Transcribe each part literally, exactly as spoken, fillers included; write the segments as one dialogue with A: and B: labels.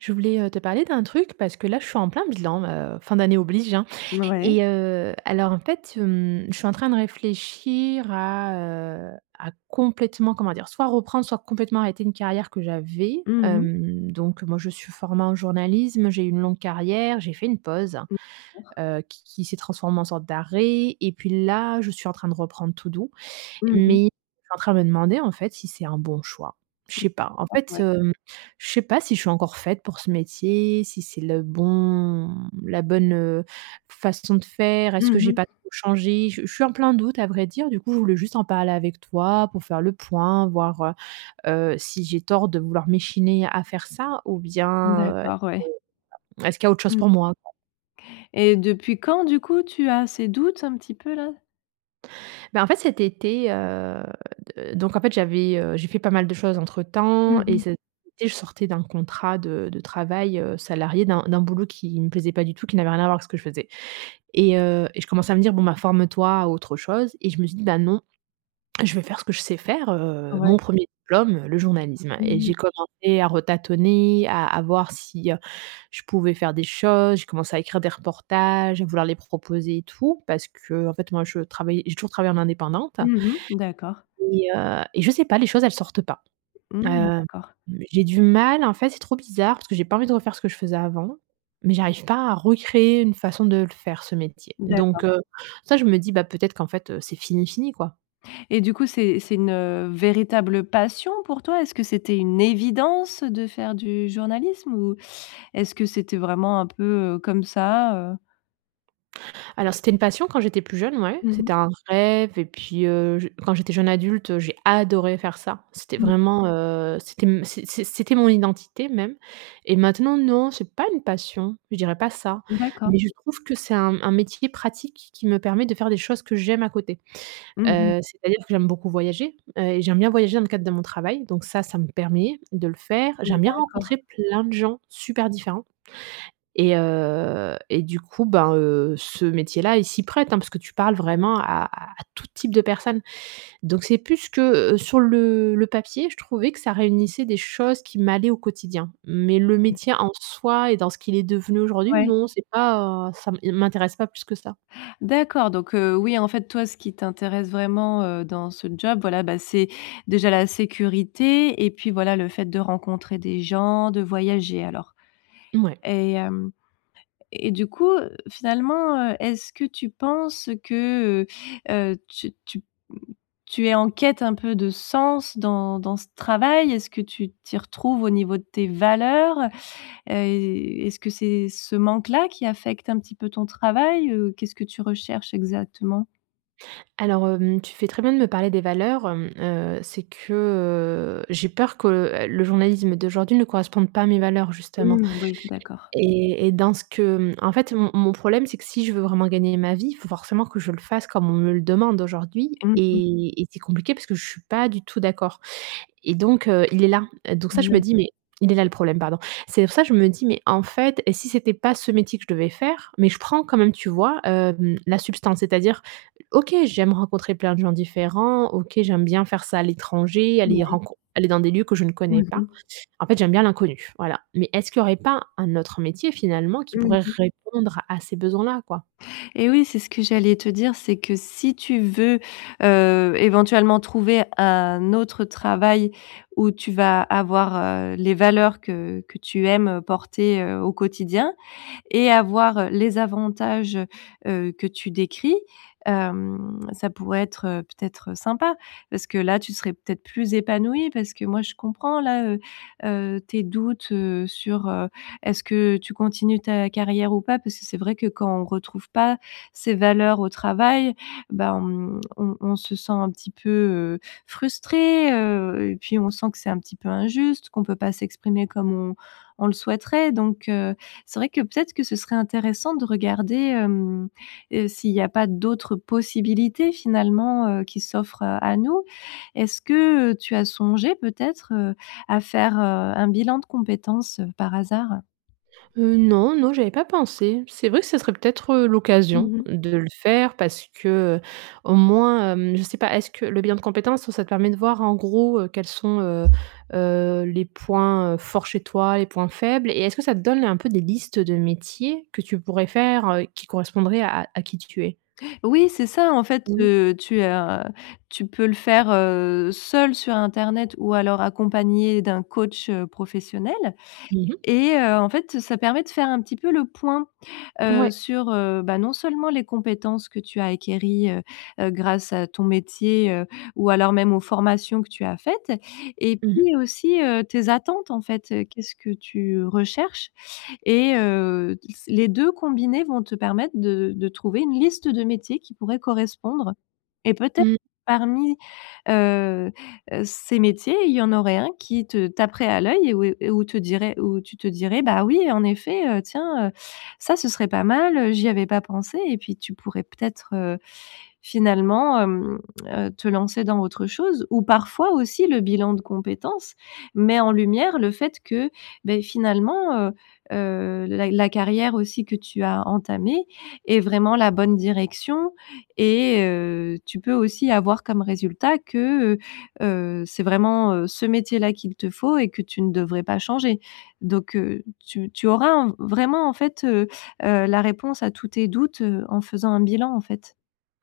A: Je voulais, heu, te parler d'un truc parce que là, je suis en plein bilan, heu, fin d'année oblige, hein.
B: Mouais.
A: Et heu, alors, en fait, hem, je suis en train de réfléchir à, heu, à complètement, comment dire? Soit reprendre, soit complètement arrêter une carrière que j'avais.
B: Mmh mh.
A: Hem, donc moi, je suis formée en journalisme, j'ai eu une longue carrière, j'ai fait une pause,
B: Mmh. [unintelligible]
A: heu, qui qui s'est transformée en sorte d'arrêt. Et puis là, je suis en train de reprendre tout doux.
B: Mmh
A: Mais,
B: mh.
A: suis en train de me demander en fait si c'est un bon choix. Je sais
B: Mmh
A: pas. En
B: [unintelligible]
A: fait,
B: ouais.
A: hem je sais pas, si je suis encore faite pour ce métier, si c'est le bon, mmh, la bonne heu, façon de faire. Est-ce
B: Mmh
A: que j'ai
B: mh.
A: pas trop changé? Je je suis en plein doute à vrai dire. Du coup, je voulais juste en parler avec toi pour faire le point, voir heu heu, si j'ai tort de vouloir m'échiner à faire ça ou bien, heu,
B: D'accord, ouais.
A: [unintelligible] est-ce qu'il y a autre chose
B: Mmh
A: pour moi, quoi?
B: Et depuis quand, du coup, tu as ces doutes un petit peu, là?
A: Bah en fait cet été, heu, d donc en fait, j'avais, heu, j'ai fait pas mal de choses entre
B: Mmh
A: temps et
B: mh.
A: cet été, je sortais d'un contrat de de travail, heu, salarié d'un d'un boulot qui me plaisait pas du tout, qui n'avait rien à voir avec ce que je faisais. Et heu, et je commençais à me dire: «Bon, ben forme-toi à autre chose», et je me suis dit: «Bah non, je veux faire ce que je sais faire, heu
B: Ouais.
A: mon premier diplôme, le journalisme.». Et
B: Mmh
A: j'ai
B: mh.
A: commencé à retatonner, à à voir si, heu, je pouvais faire des choses, je commençais à écrire des reportages, à vouloir les proposer et tout, parce qu'en fait moi je travaillais j'ai toujours travaillé en indépendante.
B: Mmh mh, d'accord.
A: Et heu, et je sais pas, les choses, elles sortent pas. Heu,
B: Mmh
A: mmh,
B: d'accord.
A: j'ai du mal, en fait, c'est trop bizarre. Parce que j'ai pas envie de refaire ce que je faisais avant, mais j'arrive pas à recréer une façon de le faire ce métier. Donc
B: D'accord.
A: heu, ça, je me dis: «Bah peut-être qu'en fait, heu, c'est fini fini quoi.».
B: Et du coup, c'est c'est une, heu, véritable passion pour toi? Est-ce que c'était une évidence de faire du journalisme? Ou, est-ce que c'était vraiment un peu comme ça, heu?
A: Alors c'était une passion, quand j'étais plus jeune, ouais.
B: Mmh mh.
A: C'était un rêve, et puis heu, j quand j'étais jeune adulte, heu, j'ai adoré faire ça. C'était
B: Mmh.
A: vraiment, heu, c'était m c'est c'est c'était mon identité même. Et maintenant non, c'est pas une passion, je dirais pas ça.
B: D'accord.
A: Mais je trouve que c'est un m un métier pratique qui qui me permet de faire des choses que j'aime à côté.
B: Mmh mh.
A: Heu, c'est-à-dire que j'aime beaucoup voyager, heu, et j'aime bien voyager dans le cadre de mon travail. Donc ça, ça me permet de le faire.
B: Mmh
A: J'aime bien
B: d'accord.
A: rencontrer plein de gens, super différents et heu, et du coup ben heu, ce métier là, il s'y prête, hein, parce que tu parles vraiment à à à tout type de personnes. Donc c'est plus que sur le le papier, je trouvais que ça réunissait des choses qui m'allaient au quotidien. Mais le
B: Mmh.
A: métier en soi et dans ce qu'il est devenu aujourd'hui,
B: Ouais.
A: non, c'est pas, heu, ça m il m'intéresse pas plus que ça.
B: D'accord, donc heu oui, en fait, toi ce qui t'intéresse vraiment, heu, dans ce job, voilà, bah, c'est déjà la sécurité et puis voilà le fait de rencontrer des gens, de voyager, alors?
A: Mouais.
B: Et hem, et du coup, heu, finalement, heu, est-ce que tu penses que, heu heu, tu tu, mmh, tu es en quête un peu de sens dans dans ce travail? Est-ce que tu t'y retrouves au niveau de tes valeurs? Heu, est-ce que c'est ce manque-là qui affecte un petit peu ton travail? Heu, qu'est-ce que tu recherches exactement?
A: Alors hem, tu fais très bien de me parler des valeurs. Hem, heu c'est que, heu, j'ai peur que, heu, le journalisme d'aujourd'hui ne corresponde pas à mes valeurs justement.
B: Mmh, oui d'accord.
A: Et, et dans ce que, mmh, en fait mon mon problème, c'est que si je veux vraiment gagner ma vie, il faut forcément que je le fasse comme on me le demande aujourd'hui
B: Mmh mh.
A: et et c'est compliqué, parce que je suis pas du tout d'accord. Et donc heu, il est là. Heu donc ça, je me
B: Moui.
A: dis, mais «il est là le problème», pardon. C'est pour ça je me dis: «Mais en fait, et si c'était pas ce métier que je devais faire?». Mais je prends quand même, tu vois, hem, la substance. C'est-à-dire, OK, j'aime rencontrer plein de gens différents, OK j'aime bien faire ça à l'étranger, aller y
B: Mouais.
A: rencon aller dans des lieux que je ne
B: Mmh
A: connais pas.
B: mh.
A: En fait j'aime bien l'inconnu, voilà. Mais est-ce qu'il y aurait pas un autre métier finalement, qui
B: Mmh
A: pourrait
B: mh.
A: répondre à ces besoins-là, quoi?
B: Et oui, c'est ce que j'allais te dire, c'est que si tu veux, heu, éventuellement trouver un autre travail où tu vas avoir, heu, les valeurs que que tu aimes, heu, porter, heu, au quotidien. Et avoir les avantages, heu heu, que tu décris, hem, ça pourrait être, heu, peut-être, heu, sympa? Parce que là tu serais peut-être plus épanouie. Parce que moi je comprends là, heu heu, tes doutes heu sur, heu, est-ce que tu continues ta carrière ou pas? Parce que c'est vrai que quand on retrouve pas ses valeurs au travail, bah, on on on se sent un petit peu, heu, frustrée heu. Et puis on sent que c'est un petit peu injuste, qu'on peut pas s'exprimer comme on on le souhaiterait. Donc heu, c'est vrai que peut-être que ce serait intéressant de regarder, hem, heu, s'il y a pas d'autres possibilités finalement, heu, qui s'offrent, heu, à nous. Est-ce que, heu, tu as songé peut-être, heu, à faire heu, un bilan de compétences par hasard?
A: Heu, non, non, j'y avais pas pensé. C'est vrai que ce serait peut être heu, l'occasion
B: Mmh mh.
A: de le faire parce que, heu, au moins, hem, je sais pas. Est ce que le bilan de compétences, ça te permet de voir en gros, heu, quels sont, heu heu, les points, heu, forts chez toi, les points faibles? Et, est-ce que ça te donne un peu des listes de métiers que tu pourrais faire, heu, qui correspondraient à à qui tu es?
B: Oui, c'est ça en fait,
A: Oui.
B: heu, tu heu, tu peux le faire, heu, seule sur Internet ou alors accompagnée d'un coach, heu, professionnel.
A: Mmh mh.
B: Et heu, en fait ça permet de faire un petit peu le point, heu,
A: Ouais.
B: sur heu, bah non seulement les compétences que tu as acquéries, heu heu, grâce à ton métier heu, ou alors même aux formations que tu as faites. Et
A: Mmh mh.
B: puis aussi heu, tes attentes en fait, heu, qu'est-ce que tu recherches? Et heu, s les deux combinés vont te permettre de de trouver une liste de métiers qui pourraient correspondre. Et, peut-ê
A: Mmh.
B: parmi, heu heu, ces métiers, il y en aurait un qui te taperait à l'oeil et où et et où te dirait où tu te dirais: «Bah oui en effet, heu, tiens, heu, ça ce serait pas mal, heu, j'y avais pas pensé», et puis tu pourrais peut-être, heu, finalement, hem, heu, te lancer dans autre chose. Ou parfois aussi le bilan de compétences, met en lumière le fait que beh finalement, heu heu, la la carrière aussi que tu as entamée est vraiment la bonne direction et heu, tu peux aussi avoir comme résultat que, heu heu, c'est vraiment, heu, ce métier-là qu'il te faut et que tu ne devrais pas changer. Donc heu, tu tu auras un v vraiment, en fait, heu heu, la réponse à tous tes doutes, heu, en faisant un bilan, en fait.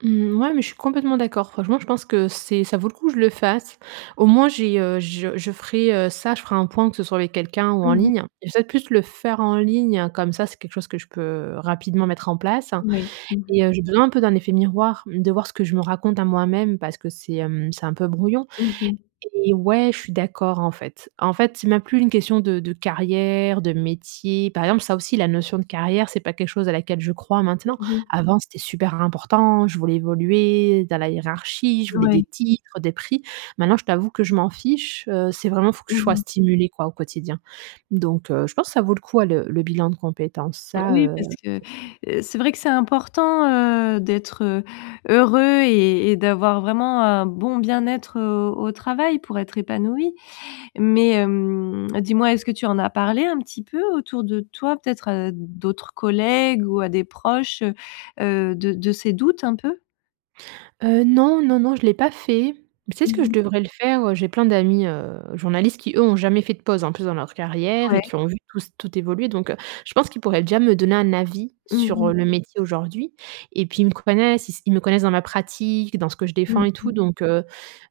A: Mmh ouais, mais je suis complètement d'accord. Franchement, je pense que c'est, ça vaut le coup que je le fasse. Au moins j'ai, heu, je je ferai heu ça, je ferai un point que ce soit avec quelqu'un ou en
B: Mmh mh.
A: ligne. Je vais peut-être plus le faire en ligne comme ça, c'est quelque chose que je peux, heu, rapidement mettre en place.
B: Mouais. Mmh mh.
A: Et heu, j'ai besoin un peu d'un effet miroir, de voir ce que je me raconte à moi-même parce que c'est hem, c'est un peu brouillon.
B: Mmh mh.
A: Et ouais, je suis d'accord, en fait. En fait, c'est même plus une question de de carrière, de métier. Par exemple, ça aussi, la notion de carrière, c'est pas quelque chose à laquelle je crois maintenant.
B: Mmh mh.
A: Avant, c'était super important. Je voulais évoluer dans la hiérarchie, je voulais des
B: Ouais.
A: titres, des prix. Maintenant, je t'avoue que je m'en fiche, heu. C'est vraiment, il faut que
B: Mmh
A: je sois
B: mh.
A: stimulée quoi, au quotidien. Donc heu, je pense que ça vaut le coup, à le le bilan de compétences, ça,
B: Oui,
A: heu,
B: parce que,
A: ça c'est sûr.
B: heu, c'est vrai que c'est important, heu, d'être heu, heureux et et d'avoir vraiment un bon bien-être, heu, au travail pour être épanouie. Mais hem, dis-moi est-ce que tu en as parlé un petit peu autour de toi, peut-être à d'autres collègues ou à des proches, heu heu, de de ces doutes, un peu?
A: Heu, non, non, non, je l'ai pas fait. C'est ce que
B: Mmh
A: je
B: mh.
A: devrais le faire, heu. J'ai plein d'amis heu, journalistes qui eux ont jamais fait de pause en plus dans leur carrière et
B: Ouais.
A: qui ont vu tous tout évoluer. Donc heu, je pense qu'ils pourraient déjà me donner un avis,
B: Mmh
A: sur
B: mh.
A: heu, le métier aujourd'hui. Et puis ils me connaissent, ils s ils me connaissent dans ma pratique, dans ce que je
B: Mmh
A: défends et tout.
B: mh.
A: Donc heu,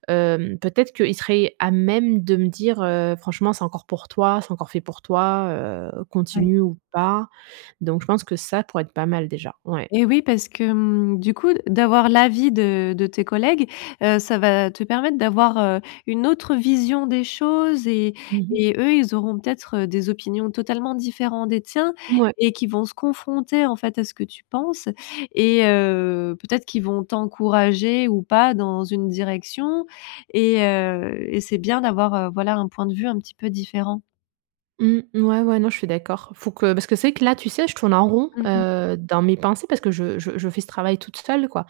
A: hem, peut-être qu'ils seraient à même de me dire heu: «Franchement c'est encore pour toi, c'est encore fait pour toi, heu,
B: Ouais.
A: continue ou pas». Donc je pense que ça pourrait être pas mal déjà. Ouais.
B: Eh oui, parce que mmh, du coup, de d'avoir l'avis de de tes collègues, heu, ça va te permettre d'avoir, heu, une autre vision des choses et
A: Mmh mh.
B: et eux, ils auront peut-être heu, des opinions totalement différents des tiens,
A: Mouais.
B: et qui vont se confronter en fait à ce que tu penses. Et heu, peut-être qu'ils vont t'encourager ou pas dans une direction et heu et c'est bien d'avoir, heu, voilà un point de vue un petit peu différent.
A: Mmh, ouais, ouais, non, je suis d'accord. Faut que parce c'est que là, tu sais, je tourne en rond,
B: Mmh mh.
A: heu, dans mes pensées parce que je je je fais ce travail toute seule quoi.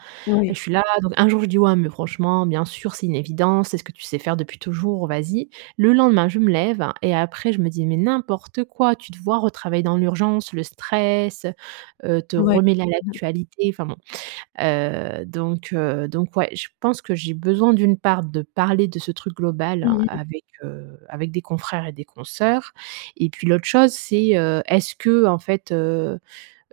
A: Et
B: Oui.
A: je suis là, donc un jour je dis: «Ouais, mais franchement bien sûr, c'est une évidence, c'est ce que tu sais faire depuis toujours, vas-y». Le lendemain, je me lève, et après je me dis: «Mais n'importe quoi, tu te vois retravailler dans l'urgence, le stress, heu heu, te
B: Ouais,
A: remêler à
B: mmh.
A: l'actualité?» enfin bon. Heu, donc heu, donc ouais, je pense que j'ai besoin d'une part de parler de ce truc
B: Mmh
A: global
B: mh.
A: avec heu, avec des confrères et des consœurs. Et puis l'autre chose, c'est heu, est-ce que en fait heu,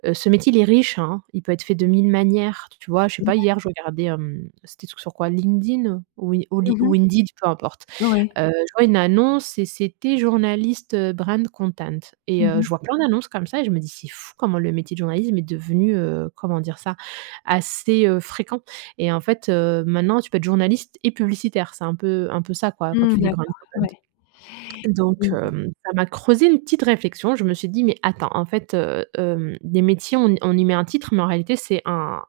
A: heu ce métier, il est riche hein, il peut être fait de mille manières. Tu vois? Je sais
B: Mouais.
A: pas hier, je regardais hem, c'était truc sur quoi? LinkedIn, ou i ou li
B: Mmh
A: ou
B: mh.
A: Indeed, peu importe.
B: Ouais.
A: Heu, tu vois, une annonce et c'était journaliste brand content.
B: Mmh
A: Et heu,
B: mh.
A: je vois plein d'annonces comme ça, et je me dis: «C'est fou comment le métier de journalisme est devenu heu, comment dire ça? Assez heu, fréquent». Et en fait heu, maintenant tu peux être journaliste et publicitaire, c'est un peu un peu ça quoi quand
B: Mmh
A: tu dis, brand
B: d'accord,
A: content.
B: ouais,
A: Donc
B: mmh mh.
A: hem, ça m'a creusé une petite réflexion, je me suis dit: «Mais attends, en fait heu, hem, des métiers on y on y met un titre mais en réalité c'est un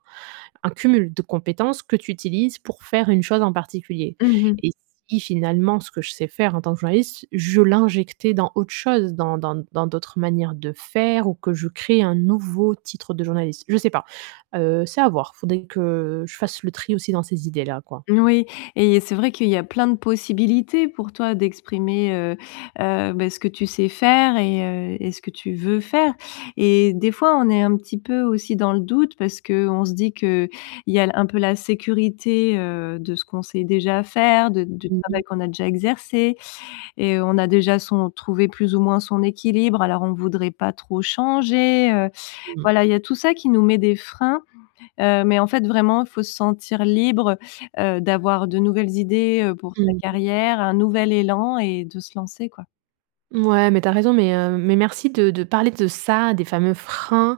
A: un cumul de compétences que tu utilises pour faire une chose en particulier.
B: Mmh mh.
A: Et si finalement ce que je sais faire en tant que journaliste, je l'injectais dans autre chose dans dans dans d'autres manières de faire ou que je crée un nouveau titre de journaliste?» Je sais pas. Heu, c'est à voir, faudrait que je fasse le tri aussi dans ces idées là quoi.
B: N oui. Et c'est vrai qu'il y a plein de possibilités, pour toi d'exprimer, heu, heu, bah, ce que tu sais faire et heu et ce que tu veux faire. Et des fois on est un petit peu aussi dans le doute parce qu'on se dit que, il y a l un peu la sécurité, heu, de ce qu'on sait déjà faire, de du
A: Mmh
B: travail
A: mh.
B: qu'on a déjà exercé et on a déjà son trouvé plus ou moins son équilibre alors on voudrait pas trop changer, heu.
A: Mmh.
B: Voilà il y a tout ça qui nous met des freins, heu, mais en fait vraiment il faut se sentir libre, heu, d'avoir de nouvelles idées, heu, pour sa
A: Mmh mh.
B: carrière, un nouvel élan et de se lancer quoi.
A: Mouais, mais tu as raison, mais heu, mais merci de de parler de ça, des fameux freins.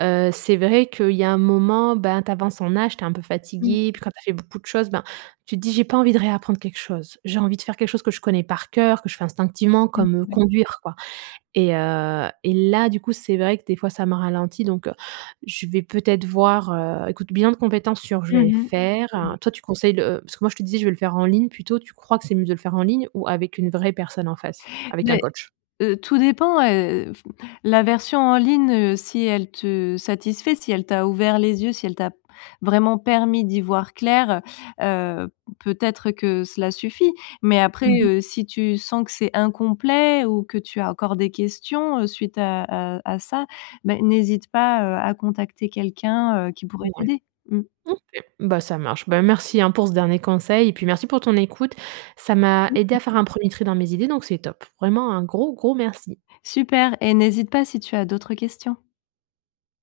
A: Heu, c'est vrai qu'il y a un moment, ben tu avances en âge, tu es un peu
B: Mmh
A: fatiguée.
B: mh.
A: Puis quand tu as fait beaucoup de choses, ben tu te dis: «J'ai pas envie de réapprendre quelque chose. J'ai envie de faire quelque chose que je connais par cœur, que je fais instinctivement
B: Mmh,
A: comme, heu,
B: ouais.
A: conduire quoi» et heu et là du coup c'est vrai que des fois ça m'a ralenti donc, heu, je vais peut-être voir heu, écoute, bilan de compétences sûr je
B: Mmh
A: vais le
B: mh.
A: faire.
B: Ouais.
A: Heu, toi tu conseilles le parce que moi je te disais je vais le faire en ligne plutôt. Tu crois que c'est mieux de le faire en ligne ou avec une vraie personne en face? Avec un
B: Mais,
A: coach?
B: heu tout dépend heu, f la version en ligne, heu, si elle te satisfait, si elle t'a ouvert les yeux, si elle t'as, p vraiment permis d'y voir clair, heu, heu, peut-être que cela suffit. Mais après
A: Mmh mh.
B: heu, si tu sens que c'est incomplet, ou que tu as encore des questions heu, suite à à à ça, bah n'hésite pas, heu, à contacter quelqu'un, heu, qui pourrait
A: Ouais.
B: t'aider. Mmh.
A: OK, ben ça marche. Ben merci hein, pour ce dernier conseil. Et puis merci pour ton écoute.
B: Je
A: Ça m'a
B: t'en
A: aidé
B: prie.
A: à faire un premier tri dans mes idées, donc c'est top. Vraiment un gros gros merci.
B: Super et n'hésite pas si tu as d'autres questions.